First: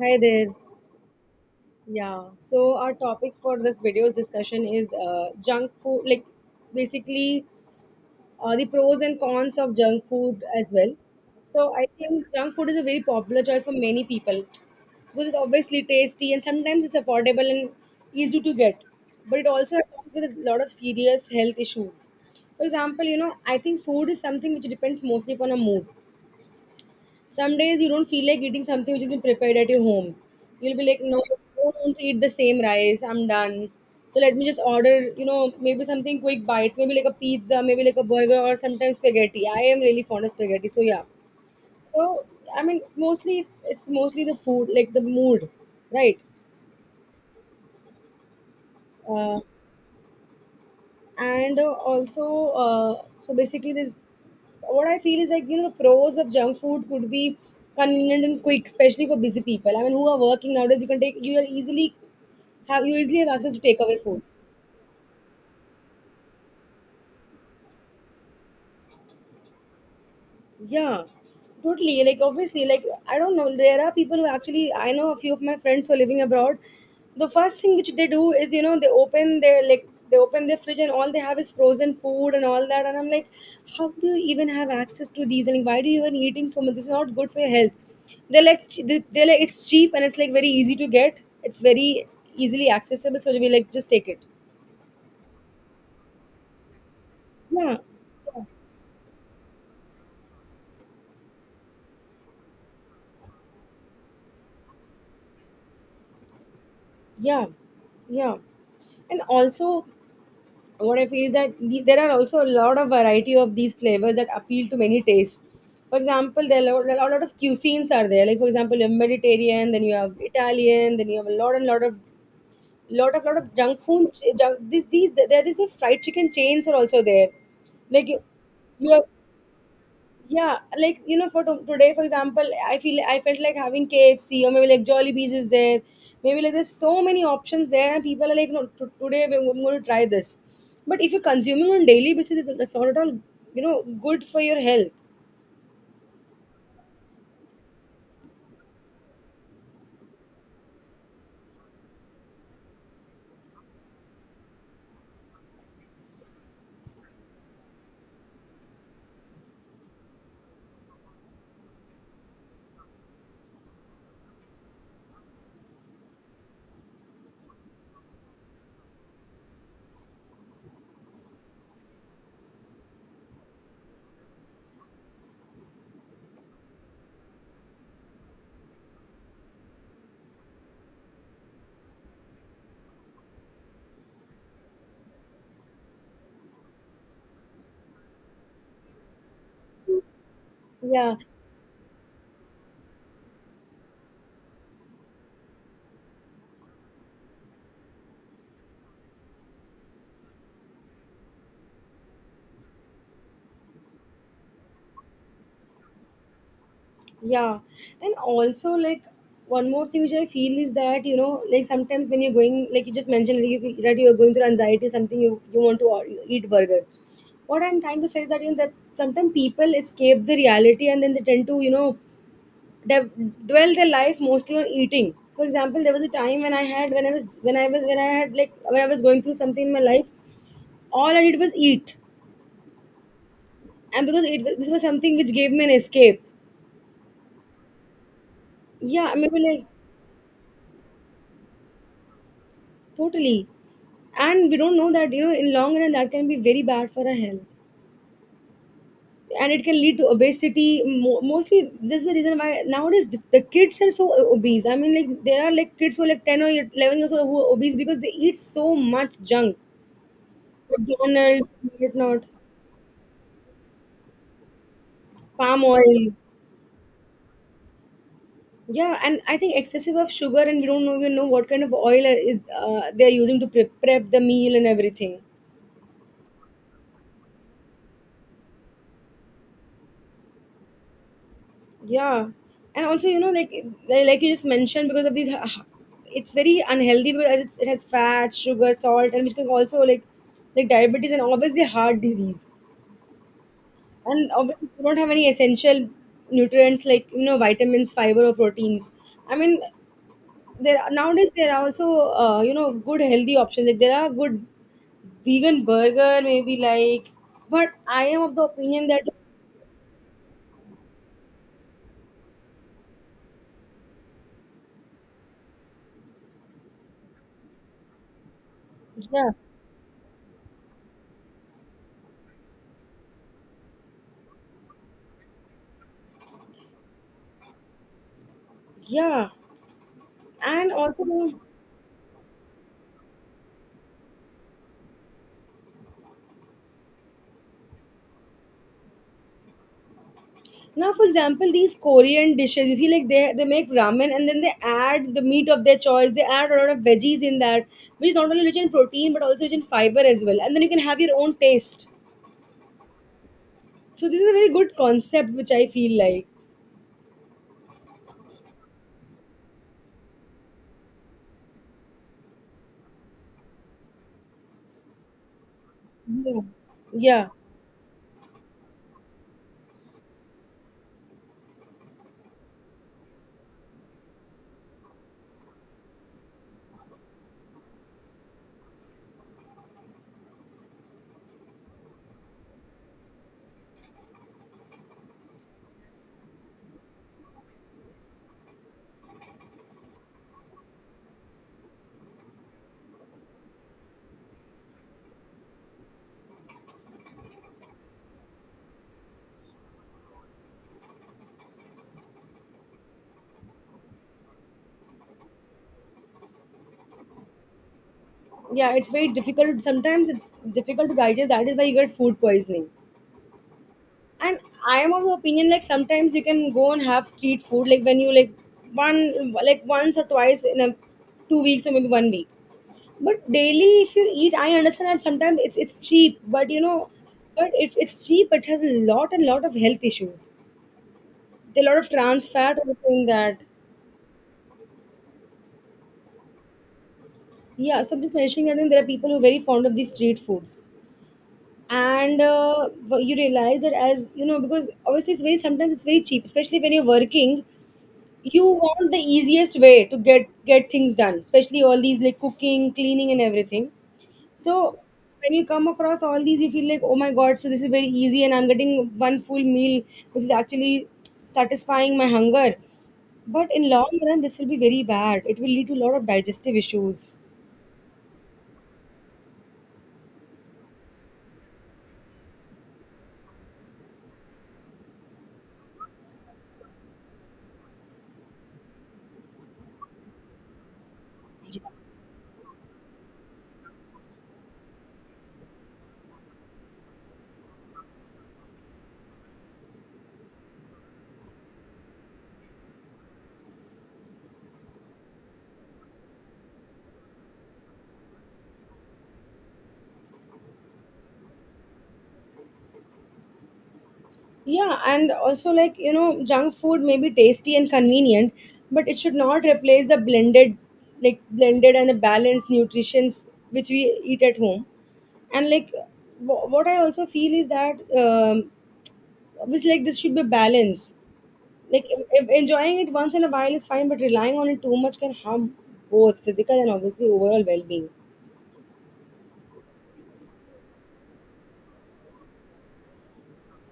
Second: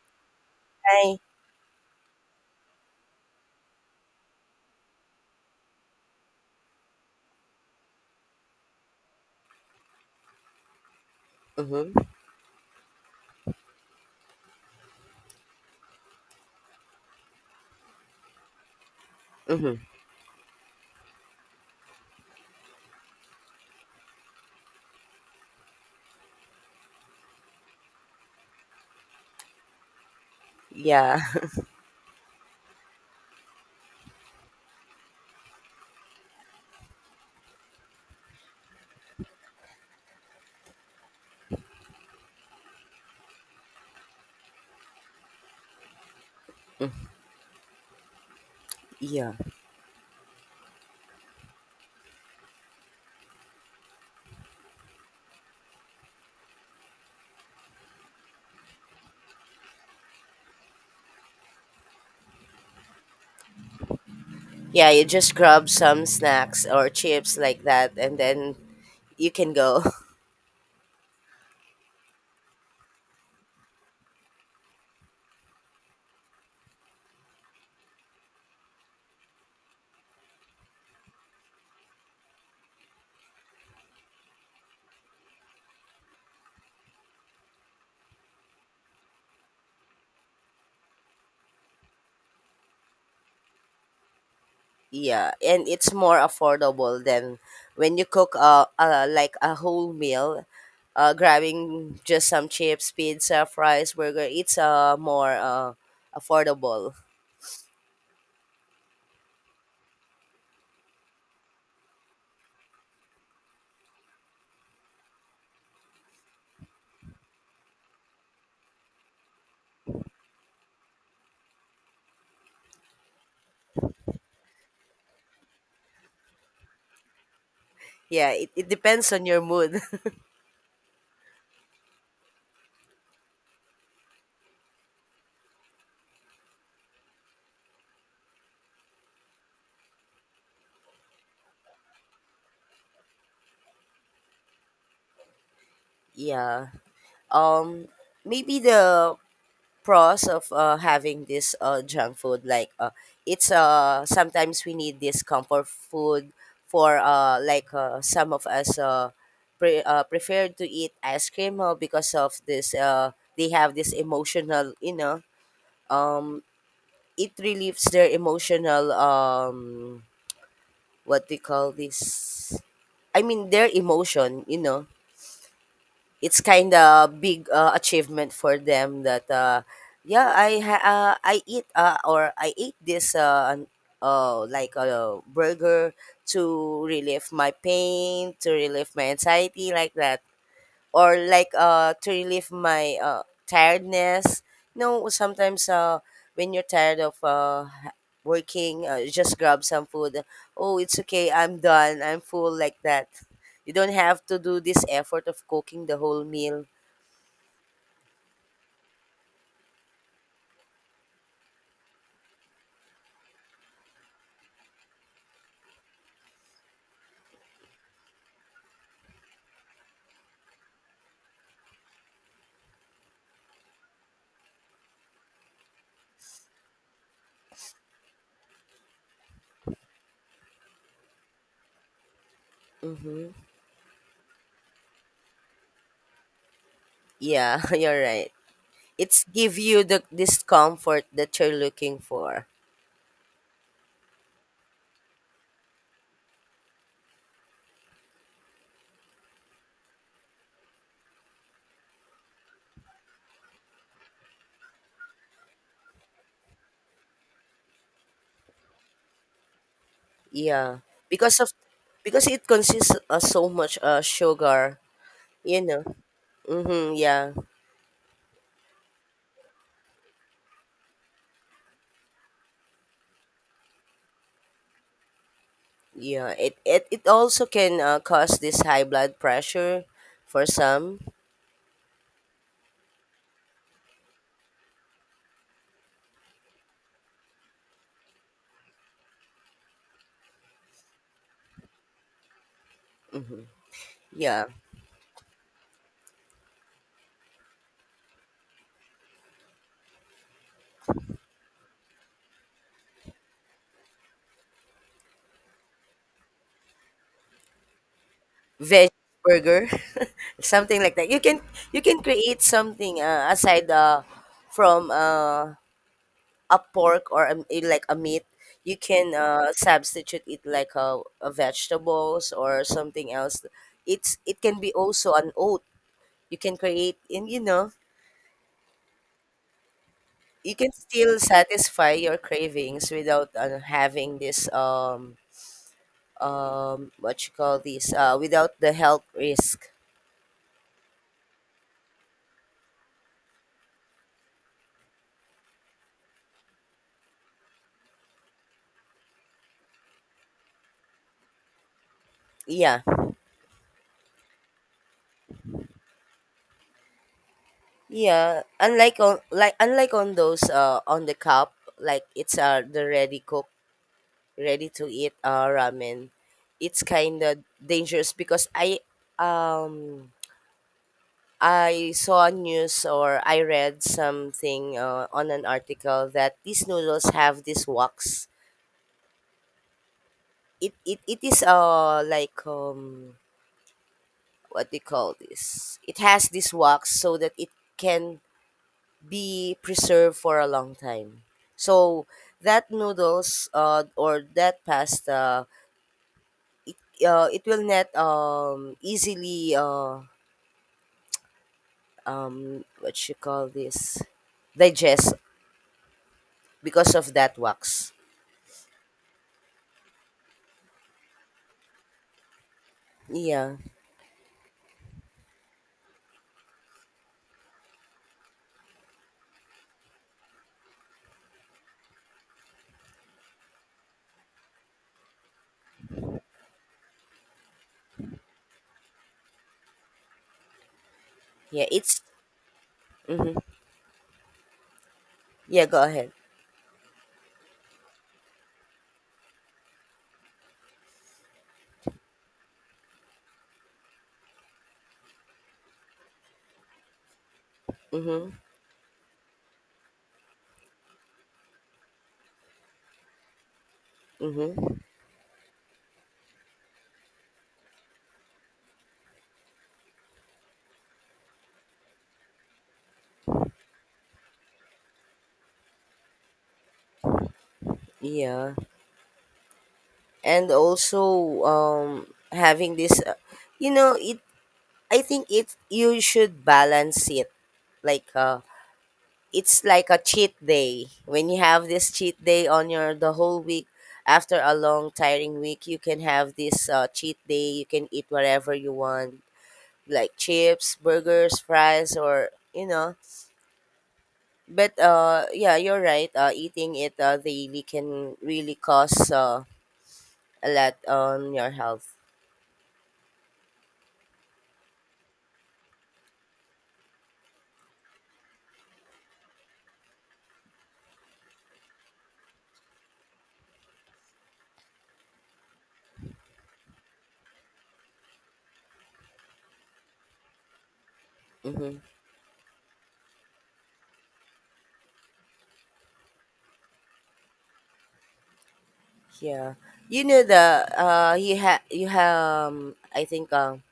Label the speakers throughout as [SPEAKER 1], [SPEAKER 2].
[SPEAKER 1] Hi there.
[SPEAKER 2] I.
[SPEAKER 1] Yeah. So our topic for this video's discussion is junk food, like basically, the pros and cons of junk food as well. So I
[SPEAKER 2] Mhm.
[SPEAKER 1] think junk food is a very popular choice for many people because it's obviously tasty, and sometimes it's affordable and easy to get, but it also
[SPEAKER 2] Mhm.
[SPEAKER 1] comes with a lot of serious health issues. For example, you know, I think food is something which depends mostly upon a mood. Some days you don't feel like eating something which has been prepared at your home. You'll be like, no,
[SPEAKER 2] Yeah.
[SPEAKER 1] I don't want to eat the same rice. I'm done. So let me just order, you know, maybe something quick bites, maybe like a pizza, maybe like a burger, or sometimes spaghetti. I am really fond of spaghetti. So yeah. So I mean, mostly it's mostly the food, like the mood, right?
[SPEAKER 2] Yeah.
[SPEAKER 1] Uh, and also, so basically, this what I feel is, like, you know, the pros of junk food could be convenient and quick, especially for busy people. I mean, who are working nowadays, you can take, you are easily have, you easily have access to takeaway food.
[SPEAKER 2] Yeah, you just grab some snacks or chips like that and then you can go.
[SPEAKER 1] Yeah, totally. Like obviously, like I don't know. There are people who actually, I know a few of my friends who are living abroad. The first thing which they do is, you know, they open their, like, they open their fridge, and all they have is frozen food and all that. And I'm like, how do you even have access to these? And like, why do you even eating so much? This is not good for your health. They're like, it's cheap, and it's like very easy to get. It's very easily accessible. So we like just take it.
[SPEAKER 2] Yeah, and it's more affordable than
[SPEAKER 1] Yeah,
[SPEAKER 2] when you cook a like a whole meal. Grabbing just some chips, pizza, fries, burger, it's more affordable.
[SPEAKER 1] yeah, yeah, yeah. And also, what I feel is that there are also a lot of variety of these flavors that appeal to many tastes. For example, there are a lot of cuisines are there. Like, for example, you have Mediterranean, then you have Italian, then you have a lot and lot of lot of lot of junk food. Ch- Junk, these There are these fried chicken chains are also there. Like you,
[SPEAKER 2] Yeah, it
[SPEAKER 1] you have,
[SPEAKER 2] depends on your mood.
[SPEAKER 1] yeah, like, you know, for to today, for example, I feel, I felt like having KFC, or maybe like Jollibees is there, maybe like there's so many options there, and people are like, no, I'm going to try this. But if you're consuming on daily basis, it's not at all, you know, good for your health.
[SPEAKER 2] Yeah. um Maybe the pros of having this junk food, like, it's sometimes we need this comfort food for like, some of us prefer to eat ice cream because of this they have this emotional, you know. um it relieves their emotional, what do you call this, I mean, their emotion, you know. It's kind of big achievement for them that, yeah, I eat, or I ate this, like a burger, to relieve my pain, to relieve my anxiety, like that.
[SPEAKER 1] Yeah.
[SPEAKER 2] Or like, to relieve my tiredness, you know. Sometimes when you're tired of working, just grab some food. Oh, it's okay, I'm done, I'm full, like that. You don't have to do this effort of cooking the whole meal.
[SPEAKER 1] Yeah, and also, like, one more thing which I feel is that, you know, like sometimes when you're going, like you just mentioned, like, that you're going through anxiety, something, you want to eat burger. What I'm trying to say is that, you know, that sometimes people escape the reality, and then they tend to, you know, they dwell their life mostly on eating. For example, there was a time when I had when I was when I was when I had like when I was going through something in my life, all I did was eat,
[SPEAKER 2] Mm-hmm.
[SPEAKER 1] and because this was something which gave me an escape.
[SPEAKER 2] Yeah. You're right.
[SPEAKER 1] Yeah,
[SPEAKER 2] It's
[SPEAKER 1] maybe
[SPEAKER 2] give
[SPEAKER 1] like,
[SPEAKER 2] you the this comfort that you're looking for.
[SPEAKER 1] totally. And we don't know that, you know, in long run that can be very bad for our health. And it can lead to obesity. Mostly, this is the reason why nowadays the kids are so obese. I mean, like, there are like kids who are like 10 or 11 years old who are obese because they eat so much junk.
[SPEAKER 2] Yeah. because
[SPEAKER 1] McDonald's,
[SPEAKER 2] of
[SPEAKER 1] whatnot,
[SPEAKER 2] because it consists of so much sugar, you
[SPEAKER 1] palm
[SPEAKER 2] know.
[SPEAKER 1] oil.
[SPEAKER 2] Mm-hmm, yeah.
[SPEAKER 1] Yeah, and I think excessive of sugar, and we don't know even know what kind of oil is, they're using to prep the meal and everything.
[SPEAKER 2] Yeah, it also can cause this high blood pressure for some.
[SPEAKER 1] Yeah, and also, you know, like like you just mentioned, because of these, it's very unhealthy because as it has fat, sugar, salt, and which can also, like diabetes, and obviously heart disease.
[SPEAKER 2] Hmm.
[SPEAKER 1] And
[SPEAKER 2] Yeah.
[SPEAKER 1] obviously you don't have any essential nutrients like, you know, vitamins, fiber, or proteins. I mean, there are, nowadays there are also, you know, good healthy options. Like there are good vegan burger, maybe like, but I am of the opinion
[SPEAKER 2] Veg
[SPEAKER 1] that
[SPEAKER 2] burger, something like that. You can create something aside from a pork or a like a meat. You can
[SPEAKER 1] yeah,
[SPEAKER 2] substitute it like a vegetables or something else. It can be also an oat. You can create, and you know
[SPEAKER 1] yeah,
[SPEAKER 2] you
[SPEAKER 1] and
[SPEAKER 2] can
[SPEAKER 1] also,
[SPEAKER 2] still satisfy your cravings without having this what you call this, without the health risk.
[SPEAKER 1] now, for example, these Korean dishes, you see, like they make ramen, and then they add the meat of their choice. They add a lot of veggies in that, which is not only rich in protein but also rich in fiber as well. And then you can have your own taste.
[SPEAKER 2] Yeah.
[SPEAKER 1] So this is a very good concept, which I feel like.
[SPEAKER 2] Yeah, unlike on those on the cup, like, it's the ready cook, ready to eat ramen.
[SPEAKER 1] Yeah.
[SPEAKER 2] It's kind
[SPEAKER 1] Yeah.
[SPEAKER 2] of dangerous because um I saw news, or I read something on an article, that these noodles have this wax. It is like, what do you call this? It has this wax so that it can be preserved for a long time. So that noodles, or that pasta, it will not easily, what you call this, digest, because of that wax.
[SPEAKER 1] Yeah, it's very difficult. Sometimes it's difficult to digest. That is why you get food poisoning.
[SPEAKER 2] Yeah,
[SPEAKER 1] And I am of the opinion, like, sometimes you can go and have street food, like when you like one, like once or twice in a 2 weeks, or maybe one week. But daily, if you eat, I understand that sometimes it's cheap, but you know, but if it's cheap, it has a lot and lot of health issues. There are
[SPEAKER 2] yeah,
[SPEAKER 1] a lot of
[SPEAKER 2] it's
[SPEAKER 1] trans fat also in that.
[SPEAKER 2] mm-hmm. Yeah. Go ahead.
[SPEAKER 1] Yeah, so I'm just mentioning that, and there are people who are very fond of these street foods, and you realize that, as you know, because obviously it's very, sometimes it's very cheap, especially when you're working.
[SPEAKER 2] Mm-hmm.
[SPEAKER 1] You want the easiest way to get things done, especially all these, like cooking, cleaning, and everything.
[SPEAKER 2] Mm-hmm.
[SPEAKER 1] So when you come across all these, you feel like, oh my god, so this is very easy, and I'm getting one full meal, which is actually satisfying my hunger. But in long run, this will be very bad. It will lead to a lot of digestive issues.
[SPEAKER 2] Yeah, and also having this, you know, it I think it you should balance it. Like, it's like a cheat day. When you have this cheat day on your the whole week, after a long tiring week, you can have this cheat day. You can eat whatever you want, like chips, burgers, fries, or you know. But yeah, you're right. Eating it daily can really cause a lot on your health.
[SPEAKER 1] Yeah, and also like, you know, junk food may be tasty and convenient, but it should not replace the blended, like blended and the balanced nutritions which we eat at home. And like, what I also feel is that, um obviously, like, this should be balance.
[SPEAKER 2] Mhm.
[SPEAKER 1] Like enjoying it once in a while is fine, but relying on it too much can harm both physical and obviously overall well-being.
[SPEAKER 2] Yeah. You know the you have, I think,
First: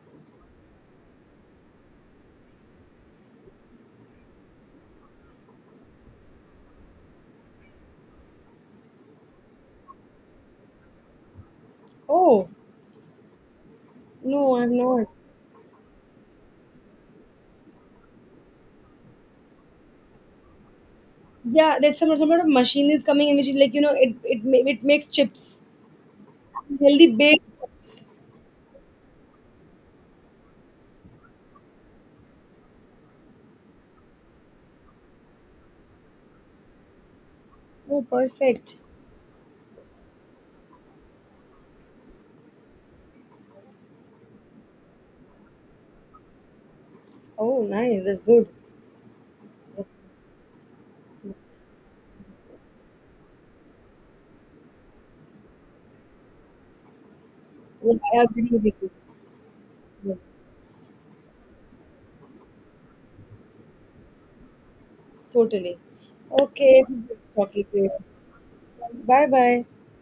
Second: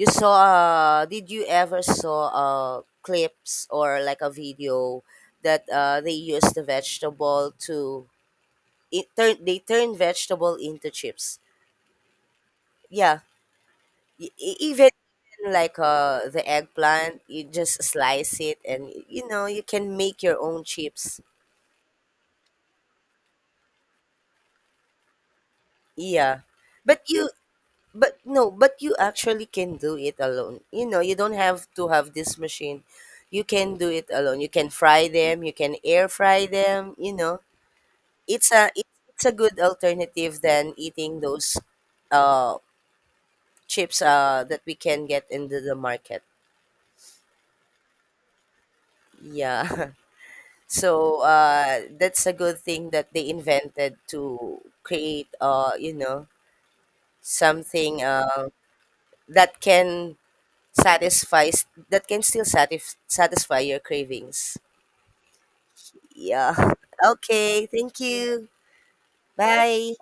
[SPEAKER 2] you saw, did you ever saw, clips or like a video, that they use the vegetable to it turn they turn vegetable into chips?
[SPEAKER 1] Oh
[SPEAKER 2] Yeah.
[SPEAKER 1] no, I'm
[SPEAKER 2] Even
[SPEAKER 1] not.
[SPEAKER 2] like, the eggplant, you just slice it and you know you can make your own chips.
[SPEAKER 1] Yeah, there's some sort of machine is coming in which is like, you know, it makes chips,
[SPEAKER 2] Yeah, but
[SPEAKER 1] healthy
[SPEAKER 2] you
[SPEAKER 1] baked chips.
[SPEAKER 2] but no, but you actually can do it alone. You know, you don't have to have this machine. You can do it alone. You can fry them, you can air fry them, you know.
[SPEAKER 1] Oh,
[SPEAKER 2] It's a
[SPEAKER 1] perfect.
[SPEAKER 2] it- it's a good alternative than eating those uh chips that we can get into the market.
[SPEAKER 1] Oh, nice. That's good.
[SPEAKER 2] Yeah.
[SPEAKER 1] That's
[SPEAKER 2] So that's a good thing that they invented, to create, you know,
[SPEAKER 1] good.
[SPEAKER 2] something
[SPEAKER 1] I agree with you.
[SPEAKER 2] that can
[SPEAKER 1] Yeah,
[SPEAKER 2] satisfies that can still satisf- satisfy your cravings.
[SPEAKER 1] totally.
[SPEAKER 2] Yeah.
[SPEAKER 1] Okay, it was good talking
[SPEAKER 2] Okay,
[SPEAKER 1] to you.
[SPEAKER 2] thank you.
[SPEAKER 1] Bye bye.
[SPEAKER 2] Bye.